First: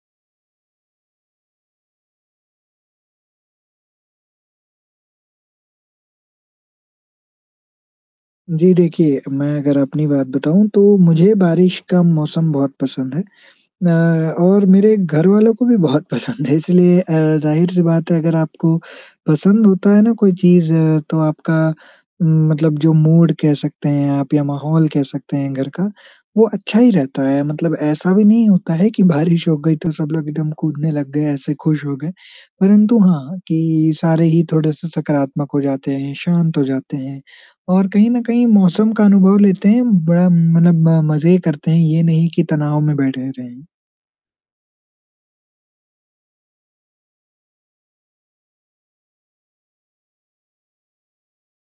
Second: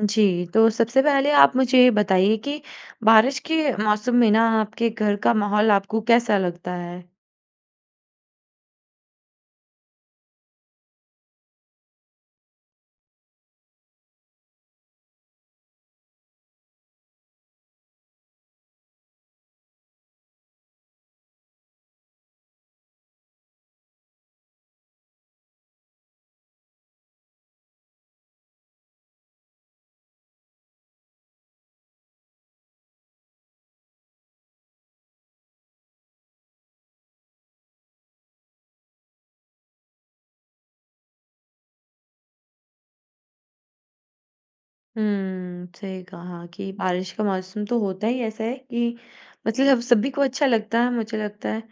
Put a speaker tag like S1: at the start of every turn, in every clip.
S1: जी, तो सबसे पहले आप मुझे ये बताइए कि बारिश के मौसम में ना आपके घर का माहौल आपको कैसा लगता है?
S2: जी देखिए, मैं अगर अपनी बात बताऊँ, तो मुझे बारिश का मौसम बहुत पसंद है। न और मेरे घर वालों को भी बहुत पसंद है इसलिए अ, ज़ाहिर-सी बात है, अगर आपको पसंद होता है ना कोई चीज़, तो आपका मतलब जो मूड कह सकते हैं आप या माहौल कह सकते हैं घर का, वो अच्छा ही रहता है। मतलब ऐसा भी नहीं होता है कि बारिश हो गई तो सब लोग एकदम कूदने लग गए, ऐसे खुश हो गए। परंतु हाँ, कि सारे ही थोड़े से सकारात्मक हो जाते हैं, शांत हो जाते हैं और कहीं ना कहीं मौसम का अनुभव लेते हैं। बड़ा मतलब मज़े करते हैं, ये नहीं कि तनाव में बैठे रहें।
S1: हुँ, सही कहा कि बारिश का मौसम तो होता ही ऐसा है कि मतलब जब सभी को अच्छा लगता है, मुझे लगता है।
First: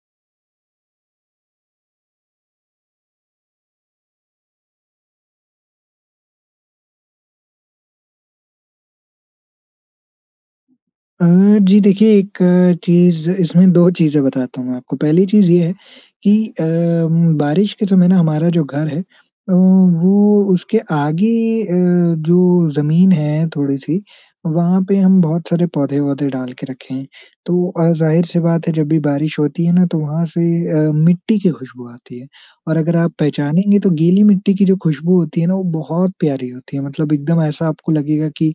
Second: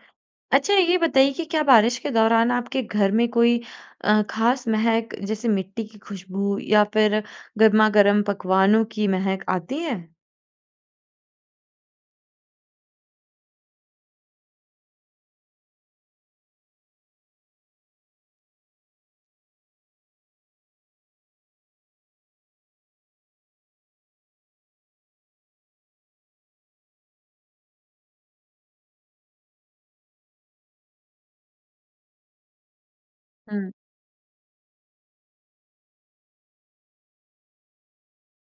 S1: अच्छा, ये बताइए कि क्या बारिश के दौरान आपके घर में कोई अ, खास महक, जैसे मिट्टी की खुशबू या फिर गरमागरम पकवानों की महक आती है?
S2: अ, जी देखिए, एक चीज़ इसमें 2 चीज़ें बताता हूँ मैं आपको। पहली चीज़ ये है कि अ, बारिश के समय ना हमारा जो घर है अ, वो उसके आगे अ, जो ज़मीन है थोड़ी-सी, वहाँ पे हम बहुत सारे पौधे, वौधे डाल के रखे हैं। तो और ज़ाहिर-सी बात है, जब भी बारिश होती है ना, तो वहाँ से अ, मिट्टी की खुशबू आती है और अगर आप
S1: हुँ।
S2: पहचानेंगे तो गीली मिट्टी की जो खुशबू होती है ना, वो बहुत प्यारी होती है मतलब एकदम ऐसा आपको लगेगा कि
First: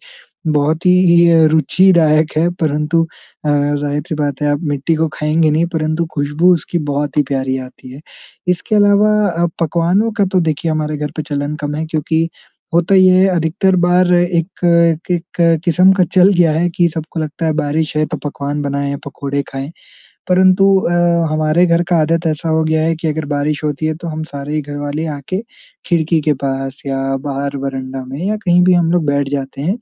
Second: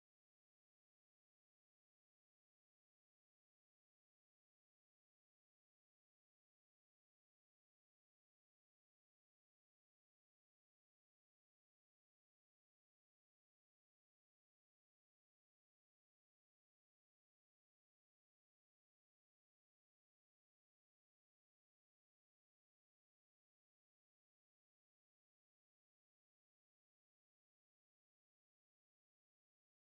S2: बहुत ही ये रुचिदायक है परंतु अ, ज़ाहिर-सी बात है, आप मिट्टी को खाएँगे नहीं, परंतु खुशबू उसकी बहुत ही प्यारी आती है। इसके अलावा अ, पकवानों का तो देखिए, हमारे घर पे चलन कम है क्योंकि होता ये है, अधिकतर बार एक- एक किस्म का चल गया है कि सबको लगता है बारिश है, तो पकवान बनाएँ, पकोड़े खाएँ। परंतु अ, हमारे घर का आदत ऐसा हो गया है कि अगर बारिश होती है, तो हम सारे ही घर वाले आ के खिड़की के पास या बाहर वरांडा में या कहीं भी हम लोग बैठ जाते हैं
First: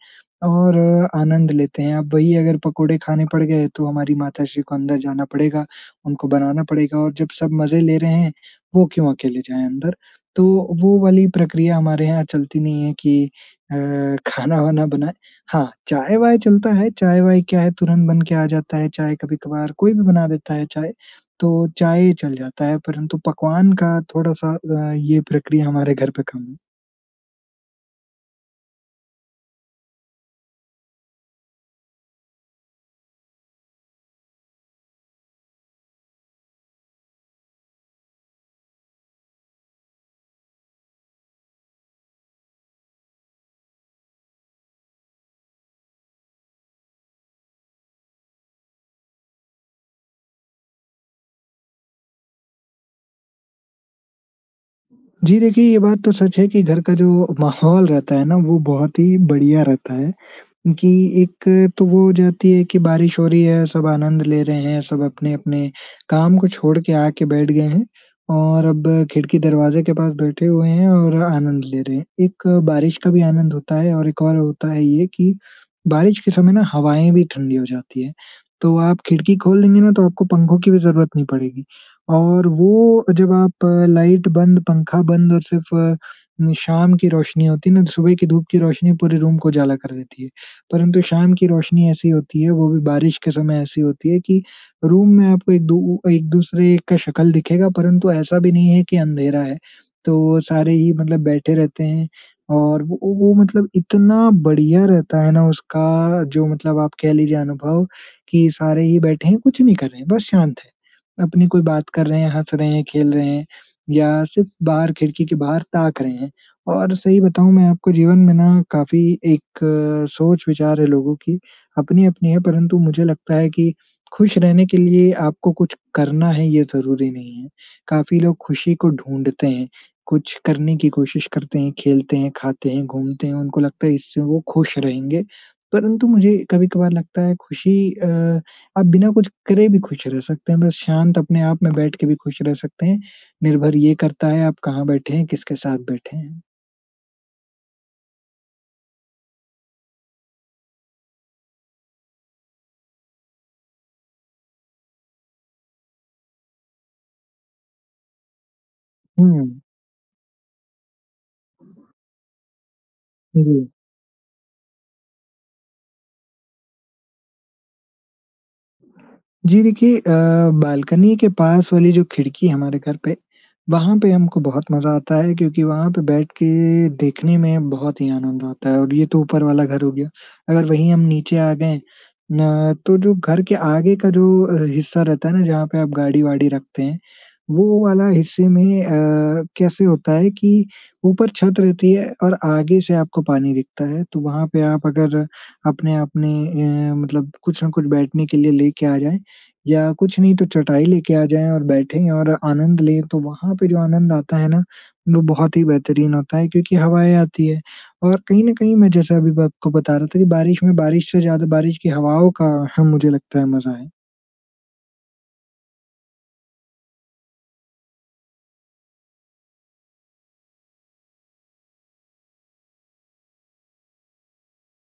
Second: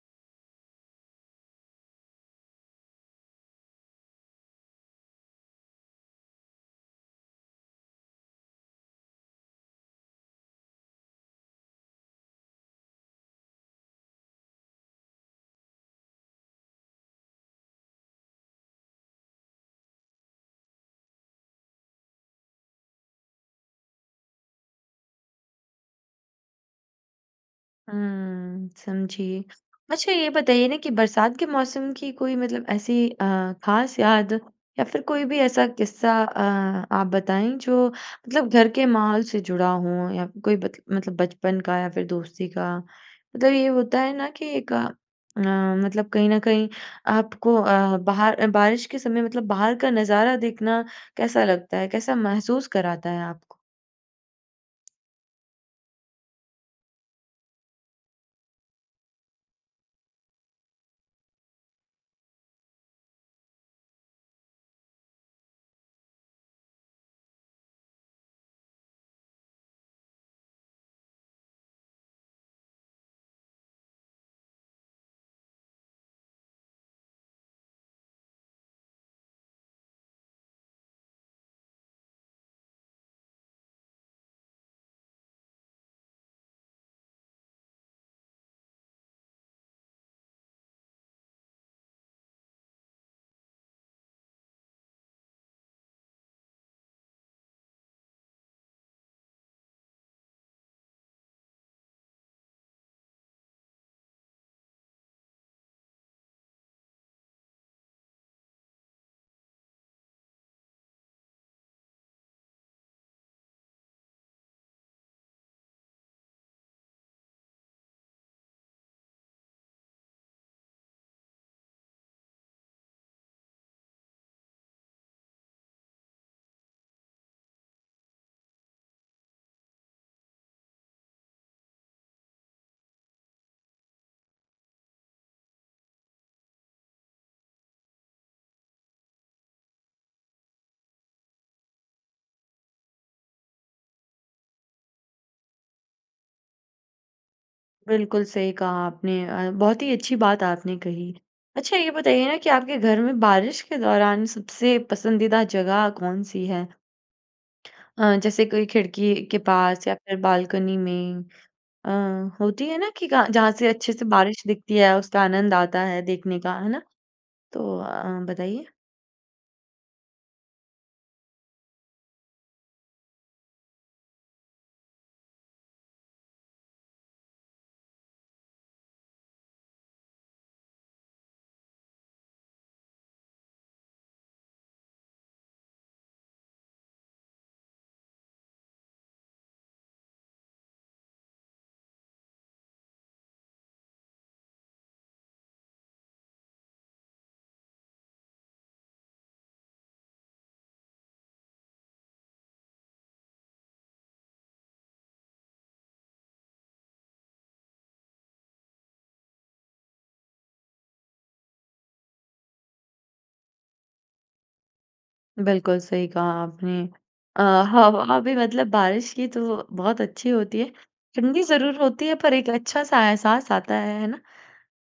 S2: और आनंद लेते हैं। अब वही अगर पकोड़े खाने पड़ गए, तो हमारी माताश्री को अंदर जाना पड़ेगा, उनको बनाना पड़ेगा और जब सब मज़े ले रहे हैं, वो क्यों अकेले जाएँ अंदर? तो वो वाली प्रक्रिया हमारे यहाँ चलती नहीं है कि अ, खाना-वाना बनाए। हाँ! चाय-वाय चलता है। चाय-वाय क्या है, तुरंत बन के आ जाता है, चाय कभी-कभार कोई भी बना देता है चाय। तो चाय चल जाता है, परंतु पकवान का थोड़ा-सा अ, ये प्रक्रिया हमारे घर पे कम
S1: हुँ, समझी। अच्छा, ये बताइए ना कि बरसात के मौसम की कोई मतलब ऐसी अ, ख़ास याद या फिर कोई भी ऐसा किस्सा अ, आप बताएँ, जो मतलब घर के माहौल से जुड़ा हो या कोई बत मतलब बचपन का या फिर दोस्ती का। मतलब ये होता है ना कि एक अ, मतलब कहीं न कहीं आपको अ, बाहर बारिश के समय मतलब बाहर का नज़ारा देखना कैसा लगता है, कैसा महसूस कराता है आपको?
S2: जी, देखिए ये बात तो सच है कि घर का जो माहौल रहता है ना वो बहुत ही बढ़िया रहता है कि एक तो वो हो जाती है कि बारिश हो रही है। सब आनंद ले रहे हैं। सब अपने-अपने काम को छोड़ के आके बैठ गए हैं। और अब खिड़की-दरवाज़े के पास बैठे हुए हैं और आनंद ले रहे हैं। एक बारिश का भी आनंद होता है और एक और होता है ये कि बारिश के समय ना हवाएँ भी ठंडी हो जाती हैं। तो आप खिड़की खोल देंगे ना तो आपको पंखों की भी ज़रूरत नहीं पड़ेगी और वो जब आप लाइट बंद, पंखा बंद और सिर्फ शाम की रोशनी होती है ना तो सुबह की धूप की रोशनी पूरे रूम को उजाला कर देती है। परंतु शाम की रोशनी ऐसी होती है। वो भी बारिश के समय ऐसी होती है कि रूम में आपको एक दू एक-दूसरे का शक्ल दिखेगा परंतु ऐसा भी नहीं है कि अंधेरा है। तो सारे ही मतलब बैठे रहते हैं और वो वो मतलब इतना बढ़िया रहता है ना उसका जो मतलब आप कह लीजिए अनुभव कि सारे ही बैठे हैं। कुछ नहीं कर रहे हैं। बस शांत हैं। अपनी कोई बात कर रहे हैं, हँस रहे हैं, खेल रहे हैं या सिर्फ बाहर खिड़की के बाहर ताक रहे हैं। और सही बताऊँ मैं आपको जीवन में ना काफ़ी एक सोच-विचार है। लोगों की अपनी-अपनी है परंतु मुझे लगता है कि खुश रहने के लिए आपको कुछ करना है ये ज़रूरी नहीं है। काफ़ी लोग खुशी को ढूँढ़ते हैं। कुछ करने की कोशिश करते हैं, खेलते हैं, खाते हैं, घूमते हैं। उनको लगता है इससे वो खुश रहेंगे। परंतु मुझे कभी-कभार लगता है खुशी अ, आप बिना कुछ करे भी खुश रह सकते हैं। बस शांत अपने आप में बैठ के भी खुश रह सकते हैं। निर्भर ये करता है आप कहाँ बैठे हैं, किसके साथ बैठे हैं।
S1: बिल्कुल, सही कहा आपने अ, बहुत ही अच्छी बात आपने कही। अच्छा, ये बताइए ना कि आपके घर में बारिश के दौरान सबसे पसंदीदा जगह कौन-सी है? अ, जैसे कोई खिड़की के
S2: हुँ।
S1: पास या फिर बालकनी नई अ,
S2: [unintelligible]
S1: होती है ना कि का
S2: हुँ,
S1: जहाँ
S2: हुँ।
S1: से अच्छे से बारिश दिखती है, उसका आनंद आता है देखने का, है ना? तो अ, बताइए?
S2: जी देखिए अ, बालकनी के पास वाली जो खिड़की हमारे घर पे वहाँ पे हमको बहुत मज़ा आता है, क्योंकि वहाँ पे बैठ के देखने में बहुत ही आनंद आता है और ये तो ऊपर वाला घर हो गया। अगर वहीं हम नीचे आ गए ना, तो जो घर के आगे का जो हि हिस्सा रहता है ना, जहाँ पे आप गाड़ी-वाड़ी रखते हैं, वो वाला हिस्से में अ, कैसे होता है कि ऊपर छत रहती है और आगे से आपको पानी दिखता है। तो वहाँ पे आप अगर अपने-अपने ए मतलब कुछ न कुछ बैठने के लिए लेके आ जाएँ, या कुछ नहीं तो चटाई लेके आ जाएँ और बैठे और आनंद लें, तो वहाँ पे जो आनंद आता है ना, वो बहुत ही बेहतरीन होता है। क्योंकि हवाएँ आती हैं और कहीं ना कहीं मैं जैसे अभी मैं बक को बता रहा था कि बारिश में, बारिश से ज़्यादा बारिश की हवाओं का हाँ मुझे लगता है मज़ा है।
S1: बिल्कुल सही कहा आपने। अ, ह हाँ वही मतलब बारिश की तो बहुत अच्छी होती है। ठंडी ज़रूर होती है पर एक अच्छा-सा एहसास आता है, है ना?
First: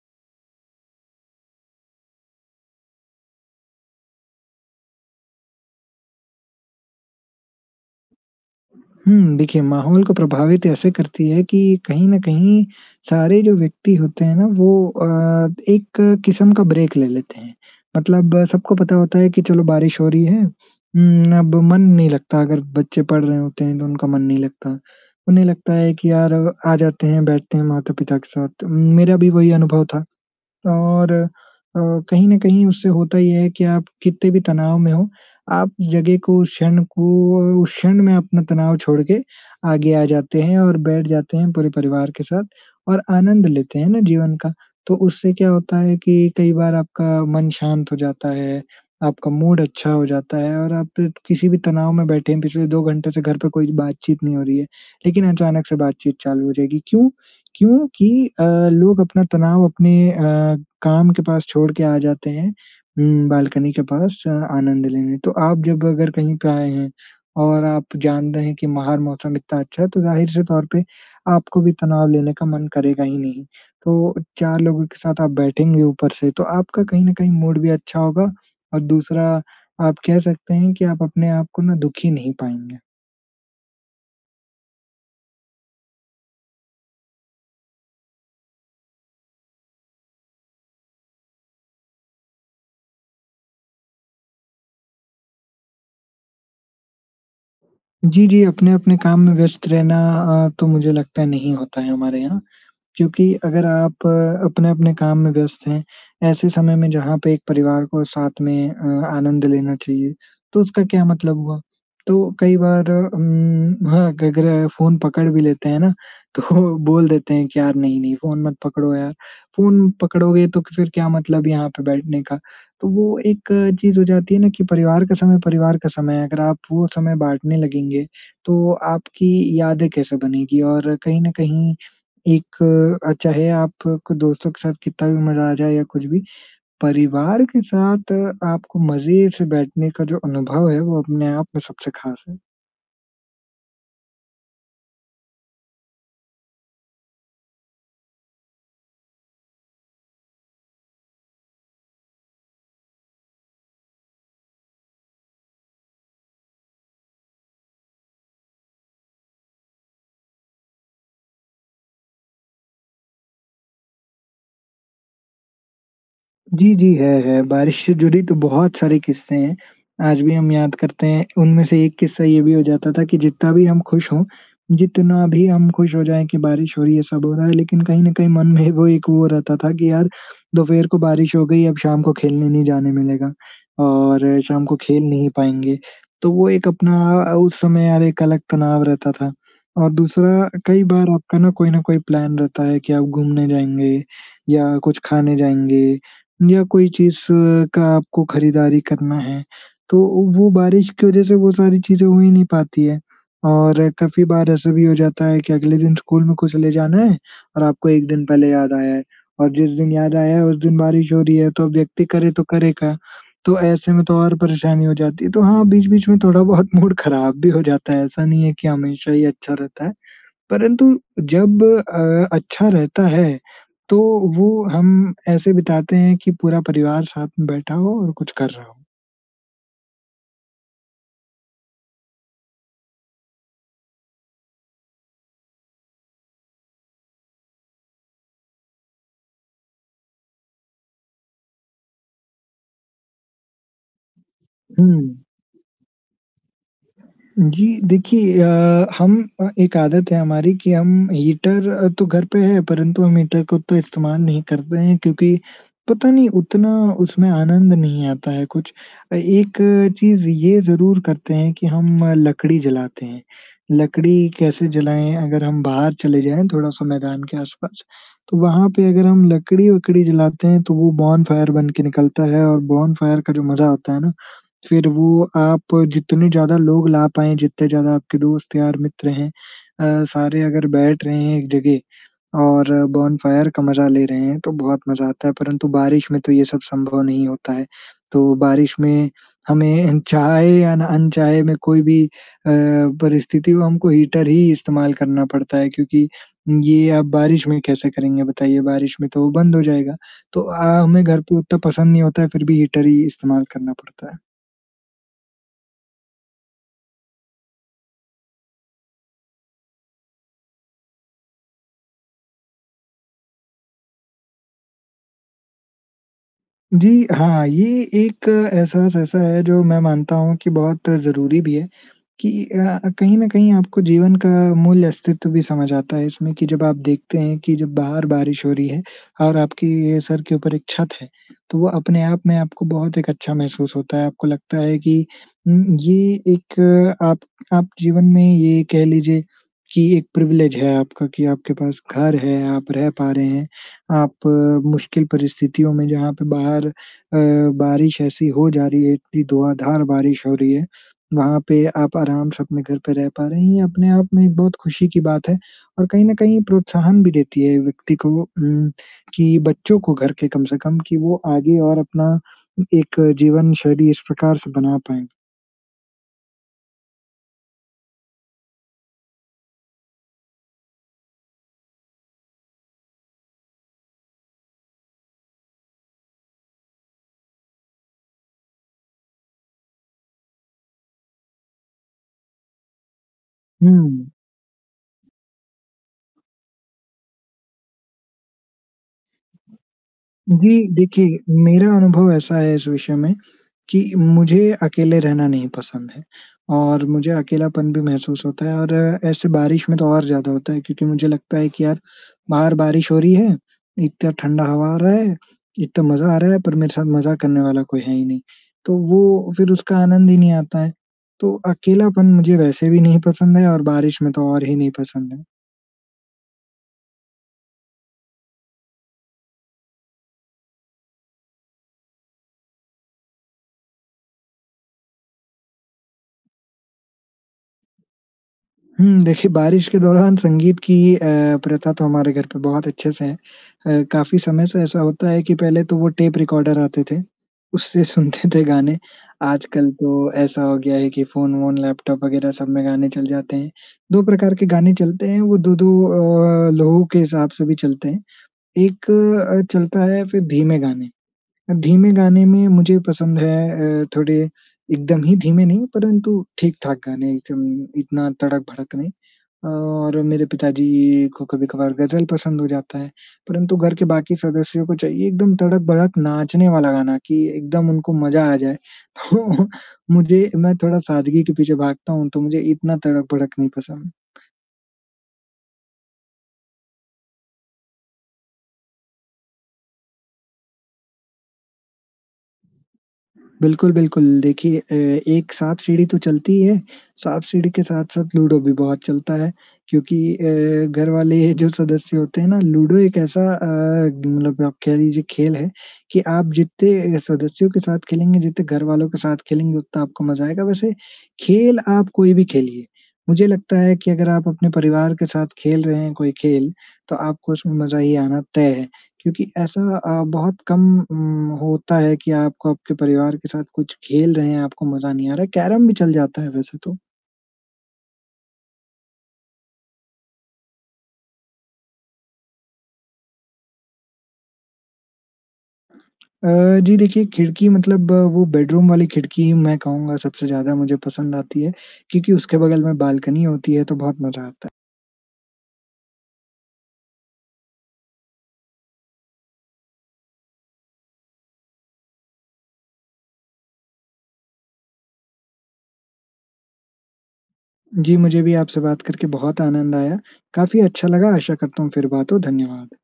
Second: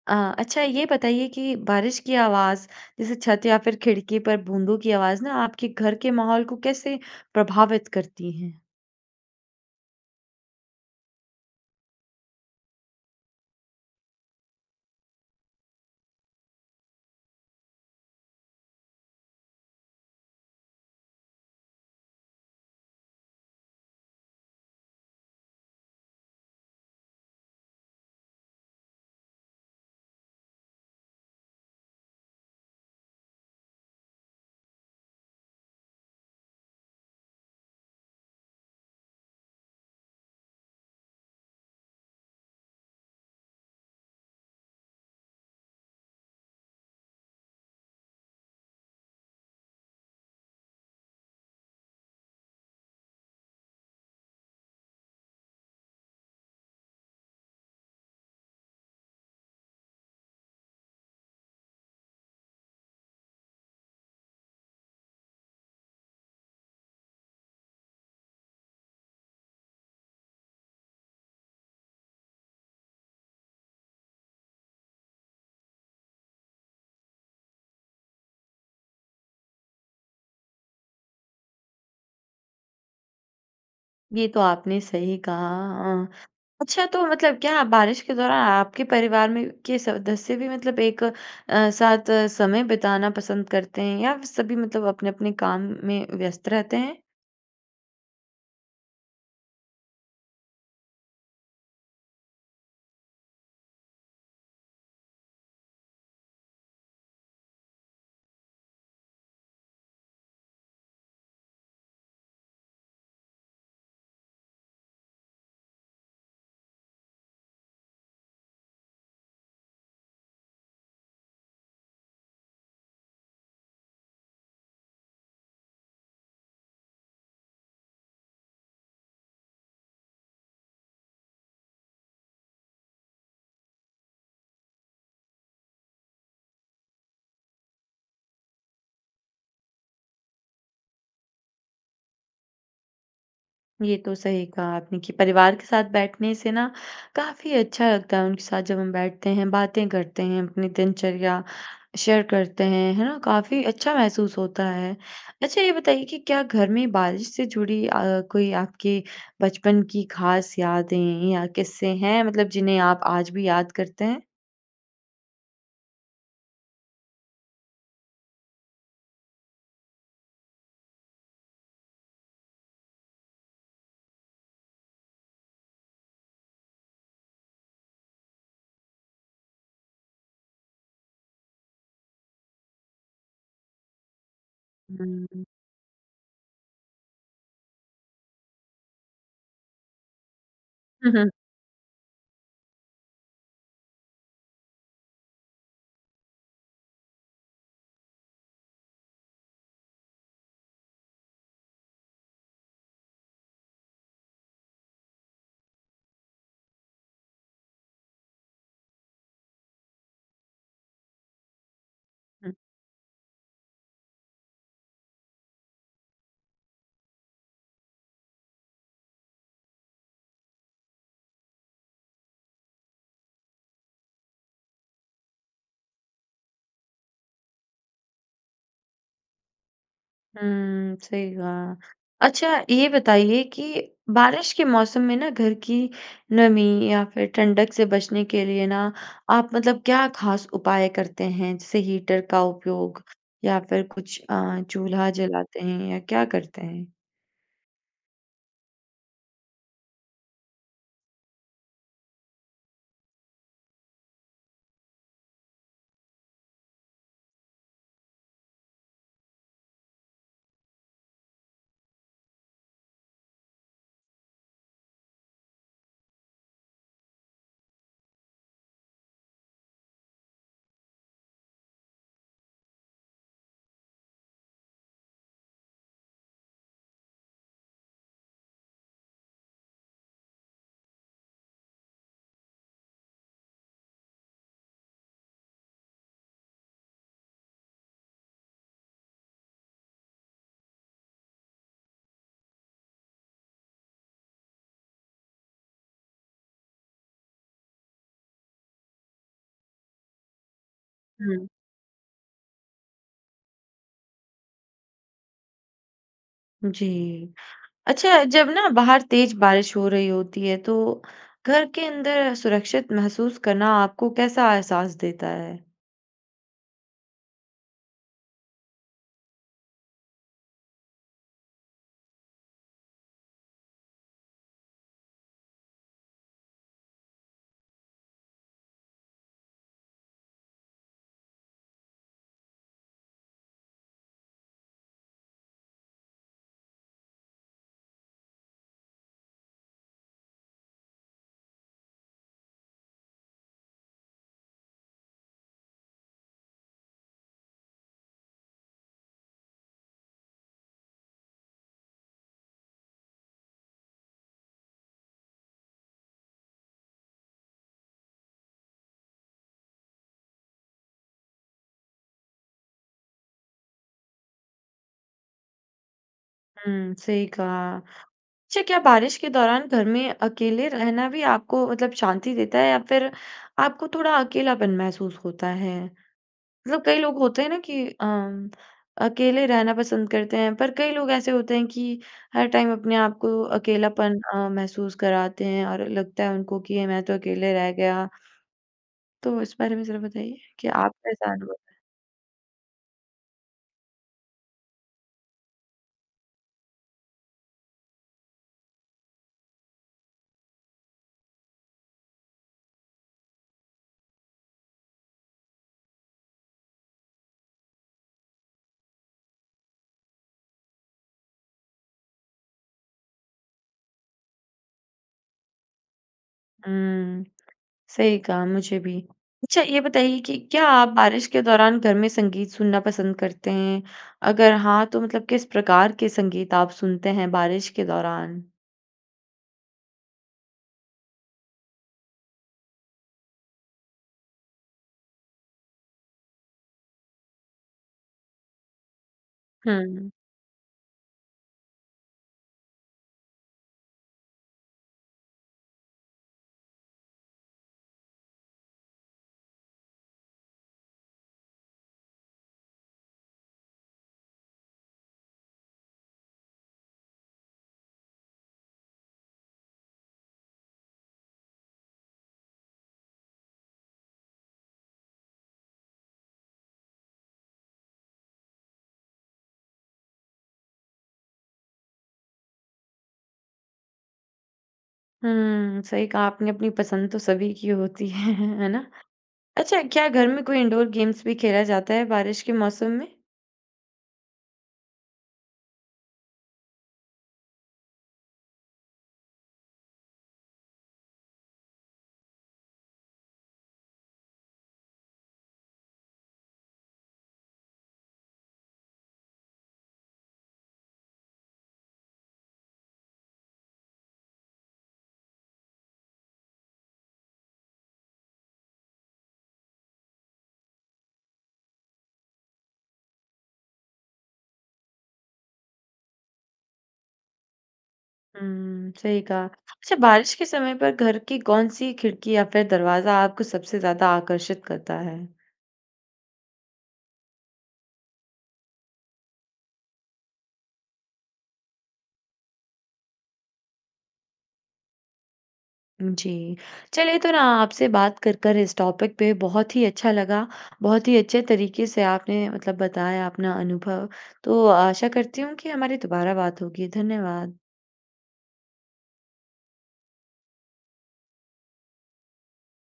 S1: अ, अच्छा ये बताइए कि बारिश की आवाज़ जैसे छत या फ़िर खिड़की पर बूंदों की आवाज़ ना आपके घर के माहौल को कैसे प्रभावित करती है?
S2: हुँ, देखिए माहौल को प्रभावित ऐसे करती है कि कहीं न कहीं सारे जो व्यक्ति होते हैं ना वो अ, एक किस्म का ब्रेक ले लेते हैं। मतलब सबको पता होता है कि चलो बारिश हो रही है। हुँ, अब मन नहीं लगता अगर बच्चे पढ़ रहे होते हैं तो उनका मन नहीं लगता। उन्हें लगता है कि यार आ जाते हैं बैठते हैं माता-पिता के साथ। तो मेरा भी वही अनुभव था। और अ, कहीं न कहीं उससे होता ये है कि आप कितने भी तनाव में हो आप जगह को उस क्षण को उस क्षण में अपना तनाव छोड़ के आगे आ जाते हैं और बैठ जाते हैं पूरे परिवार के साथ और आनंद लेते हैं ना जीवन का। तो उससे क्या होता है कि कई बार आपका मन शांत हो जाता है आपका मूड अच्छा हो जाता है और आप किसी भी तनाव में बैठे हैं पिछले दो घंटे से घर पे कोई बातचीत नहीं हो रही है लेकिन अचानक से बातचीत चालू हो जाएगी, क्यों? क्योंकि अ, लोग अपना तनाव अपने अ, काम के पास छोड़ के आ जाते हैं। हुँ, बालकनी के पास अ, आनंद लेने। तो आप जब अगर कहीं पे आएँ हैं और आप जान रहे हैं कि बाहर मौसम इतना अच्छा है तो ज़ाहिर से तौर पे आपको भी तनाव लेने का मन करेगा ही नहीं। तो चार लोगों के साथ आप बैठेंगे ऊपर से तो आपका कहीं न कहीं मूड भी अच्छा होगा और दूसरा आप कह सकते हैं कि आप अपने आप को ना दुखी नहीं पाएँगे।
S1: ये तो आपने सही कहा, हाँ। अच्छा, तो मतलब क्या बारिश के दौरान आपके परिवार में के सदस्य भी मतलब एक अ, साथ समय बिताना पसंद करते हैं या सभी मतलब अपने-अपने काम में व्यस्त रहते हैं?
S2: जी, जी, अपने-अपने काम में व्यस्त रहना अ, तो मुझे लगता है, नहीं होता है हमारे यहाँ, क्योंकि अगर आप अपने-अपने काम में व्यस्त हैं, ऐसे समय में जहाँ पे एक परिवार को साथ में अ, आनंद लेना चाहिए, तो उसका क्या मतलब हुआ? तो कई बार अम, हाँ [unintelligible] फ़ोन पकड़ भी लेते हैं ना, तो बोल देते हैं कि, "यार नहीं-नहीं, फ़ोन मत पकड़ो यार। फ़ोन पकड़ोगे तो फिर क्या मतलब यहाँ पे बैठने का?" तो वो एक चीज़ हो जाती है ना कि परिवार का समय परिवार का समय है। अगर आप वो समय बाँटने लगेंगे, तो आपकी यादें कैसे बनेंगी? और कहीं ना कहीं एक अ, चाहे आप क दोस्तों के साथ कितना भी मज़ा आ जाए या कुछ भी, परिवार के साथ आपको मज़े से बैठने का जो अनुभव है, वो अपने आप में सबसे ख़ास है।
S1: ये तो सही कहा आपने कि परिवार के साथ बैठने से ना काफ़ी अच्छा लगता है, उनके साथ जब हम बैठते हैं, बातें करते हैं, अपनी दिनचर्या शेयर करते हैं। है ना? काफ़ी अच्छा महसूस होता है। अच्छा, ये बताइए कि क्या घर में बारिश से जुड़ी अ, कोई आपके बचपन की ख़ास यादें या क़िस्से हैं मतलब जिन्हें आप आज भी याद करते हैं?
S2: जी, जी, है, है, बारिश से जुड़ी तो बहुत सारे किस्से हैं। आज भी हम याद करते हैं। उनमें से एक किस्सा ये भी हो जाता था कि जितना भी हम खुश हों, जितना भी हम खुश हो जाएँ कि बारिश हो रही है, सब हो रहा है लेकिन कहीं ना कहीं मन में वो एक वो रहता था कि, "यार, दोपहर को बारिश हो गई, अब शाम को खेलने नहीं जाने मिलेगा। और शाम को
S1: हुँ,
S2: खेल नहीं
S1: हुँ।
S2: पाएँगे।" तो वो एक अपना अ, उस समय अर एक अलग तनाव रहता था। और दूसरा अ, कई बार
S1: हुँ, हुँ।
S2: आपका ना कोई ना कोई प्लान रहता है कि आप घूमने जाएँगे या कुछ खाने जाएँगे या कोई चीज़ का आपको खरीदारी करना है। तो ओ वो बारिश की वजह से वो सारी चीज़ें हो ही नहीं पाती हैं और काफ़ी बार ऐसा भी हो जाता है कि अगले दिन स्कूल में कुछ ले जाना है और आपको एक दिन पहले याद आया है और जिस दिन याद आया है, उस दिन बारिश हो रही है, तो अब व्यक्ति करे तो
S1: हुँ।
S2: करे क्या? तो ऐसे में तो और परेशानी हो जाती है। तो हाँ, बीच-बीच में थोड़ा बहुत मूड खराब भी हो जाता है, ऐसा नहीं है कि हमेशा ही अच्छा रहता है। परंतु जब अ, अच्छा रहता है, तो वो हम ऐसे बिताते हैं कि पूरा परिवार साथ में बैठा हो और कुछ कर रहा हो।
S1: हुँ सही कहा। अच्छा ये बताइए कि बारिश के मौसम में ना घर की नमी या फ़िर ठंडक से बचने के लिए ना आप मतलब क्या ख़ास उपाय करते हैं, जैसे हीटर का उपयोग या फ़िर कुछ अ, चूल्हा
S2: हुँ।
S1: जलाते हैं या क्या करते हैं?
S2: जी देखिए अ, हम अ एक आदत है हमारी कि हम हीटर तो घर पे है परंतु हम हीटर को तो इस्तेमाल नहीं करते हैं क्योंकि पता नहीं उतना उसमें आनंद नहीं आता है कुछ। अ, एक चीज़ ये ज़रूर करते हैं कि हम लकड़ी जलाते हैं, लकड़ी कैसे जलाएँ अगर हम बाहर चले जाएँ थोड़ा-सा मैदान के आस-पास तो वहाँ पे अगर हम लकड़ी-वकड़ी जलाते हैं तो वो बोनफायर बन के निकलता है और बोनफायर का जो मज़ा आता है ना फ़िर वो आप जितने ज़्यादा लोग ला पाएँ जितने ज़्यादा आपके दोस्त यार मित्र हैं अ, सारे अगर बैठ रहे हैं एक जगह और बोनफायर का मज़ा ले रहे हैं तो बहुत मज़ा आता है परंतु बारिश में तो ये सब संभव नहीं होता है। तो बारिश में हमें अनचाहे या ना अनचाहे में कोई भी अ, परिस्थिति हो हमको हीटर ही इस्तेमाल करना पड़ता है क्योंकि ये आप बारिश में कैसे करेंगे बताइए? बारिश में तो वो बंद हो जाएगा। तो अ, हमें घर पे
S1: हुँ।
S2: उतना पसंद नहीं होता है फ़िर भी हीटर ही इस्तेमाल करना पड़ता है।
S1: जी। अच्छा, जब ना बाहर तेज़ बारिश हो रही होती है, तो घर के अंदर सुरक्षित महसूस करना आपको कैसा एहसास देता है?
S2: जी हाँ। ये एक एहसास ऐसा है, जो मैं मानता हूँ कि बहुत ज़रूरी भी है कि अ, कहीं ना कहीं आपको जीवन का मूल्य अस्तित्व भी समझ आता है इसमें कि जब आप देखते हैं कि जब बाहर बारिश हो रही है और आपके सर के ऊपर एक छत है, तो वो अपने-आप में आपको बहुत एक अच्छा महसूस होता है। आपको लगता है कि उम ये एक आप आप जीवन में ये कह लीजिए कि एक प्रिविलेज है आपका कि आपके पास घर है, आप रह पा रहे हैं। आप मुश्किल परिस्थितियों में, जहाँ पे बाहर अ, बारिश ऐसी हो जा रही है, इतनी धुआँधार बारिश हो रही है। वहाँ पे आप आराम से अपने घर पे रह पा रहे हैं। ये अपने-आप में बहुत खुशी की बात है और कहीं ना कहीं प्रोत्साहन भी देती है व्यक्ति को हुँ कि बच्चों को घर के कम से कम कि वो आगे और अपना एक जीवनशैली इस प्रकार से बना पाएँ।
S1: हुँ, सही कहा। अच्छा क्या बारिश के दौरान घर में अकेले रहना भी आपको मतलब शांति देता है या फ़िर आपको थोड़ा अकेलापन महसूस होता है? मतलब कई लोग होते हैं ना कि अ, अकेले रहना पसंद करते हैं पर कई लोग ऐसे होते हैं कि हर टाइम अपने आप को
S2: हुँ।
S1: अकेलापन अ, महसूस कराते हैं और लगता है उनको कि ये मैं तो अकेले रह गया। तो इस बारे में ज़रा बताइए
S2: जी
S1: कि आपका
S2: देखिए
S1: क्या अनुभव
S2: मेरा
S1: है?
S2: अनुभव ऐसा है इस विषय में कि मुझे अकेले रहना नहीं पसंद है और मुझे अकेलापन भी महसूस होता है, और ऐसे बारिश में तो और ज़्यादा होता है। क्योंकि मुझे लगता है कि यार बाहर बारिश हो रही है, इतना ठंडा हवा आ रहा है, इतना मज़ा आ रहा है, पर मेरे साथ मज़ा करने वाला कोई है ही नहीं। तो वो फ़िर उसका आनंद ही नहीं आता है। तो अकेलापन मुझे वैसे भी नहीं पसंद है और बारिश में तो और ही नहीं पसंद है।
S1: हुँ, सही कहा, मुझे भी। अच्छा ये बताइए कि क्या आप बारिश के दौरान घर में संगीत सुनना पसंद करते हैं? अगर हाँ तो मतलब किस प्रकार के संगीत आप सुनते हैं बारिश के दौरान?
S2: हुँ देखिए बारिश के दौरान संगीत की अ, प्रथा तो हमारे घर पे बहुत अच्छे से है। अ, काफ़ी समय से ऐसा होता है कि पहले तो वो टेप रिकॉर्डर आते थे। उससे सुनते थे गाने। आजकल
S1: हुँ।
S2: तो ऐसा हो गया है कि फ़ोन-वोन, लैपटॉप वगैरह सब में गाने चल जाते हैं। दो प्रकार के गाने चलते हैं, वो 2-2 अ, लोगों के हिसाब से भी चलते हैं। एक अ, चलता है फ़िर धीमे गाने। अब धीमे गाने में मुझे पसंद है अ, थोड़े एकदम ही धीमे नहीं परंतु ठीक-ठाक गाने एकदम इतना तड़क-भड़क नहीं। और मेरे पिताजी को कभी-कभार गज़ल पसंद हो जाता है। परंतु घर के बाकी सदस्यों को चाहिए एकदम तड़क-भड़क नाचने वाला गाना कि एकदम उनको मज़ा आ जाए। तो मुझे मैं थोड़ा सादगी के पीछे भागता हूँ तो मुझे इतना तड़क-भड़क नहीं पसंद।
S1: हुँ, सही कहा आपने, अपनी पसंद तो सभी की होती है, है ना? अच्छा, क्या घर में कोई इन्डोर गेम्स भी खेला जाता है बारिश के मौसम में?
S2: बिल्कुल, बिल्कुल, देखिए अ, एक साँप-सीढ़ी तो चलती ही है, साँप-सीढ़ी के साथ-साथ लूडो भी बहुत चलता है क्योंकि अ, घर वाले ये जो सदस्य होते हैं ना लूडो एक ऐसा अ, मतलब आप कह लीजिए खेल है कि आप जितने अ, सदस्यों के साथ खेलेंगे, जितने घर वालों के साथ खेलेंगे, उतना आपको मज़ा आएगा। वैसे, खेल आप कोई भी खेलिए, मुझे लगता है कि अगर आप अपने परिवार के साथ खेल रहे हैं कोई खेल, तो आपको उसमें मज़ा ही आना तय है क्योंकि ऐसा अ, बहुत कम उम, होता है कि आपको आपके परिवार के साथ कुछ खेल रहे हैं, आपको मज़ा नहीं आ रहा है। कैरम भी चल जाता है वैसे तो।
S1: हुँ, सही कहा। अच्छा, बारिश के समय पर घर की कौन-सी खिड़की या फिर दरवाज़ा आपको सबसे ज़्यादा आकर्षित करता है?
S2: अ, जी देखिए, खिड़की मतलब वो बेडरूम वाली खिड़की मैं कहूँगा, सबसे ज़्यादा मुझे पसंद आती है क्योंकि उसके बगल में बालकनी होती है तो बहुत मज़ा आता है।
S1: जी। चलिए, तो ना आपसे बात कर कर इस टॉपिक पे बहुत ही अच्छा लगा। बहुत ही अच्छे तरीके से आपने मतलब बताया अपना अनुभव। तो आशा करती हूँ कि हमारी दोबारा बात होगी। धन्यवाद।
S2: जी, मुझे भी आपसे बात करके बहुत आनंद आया। काफ़ी अच्छा लगा। आशा करता हूँ फिर बात हो। धन्यवाद।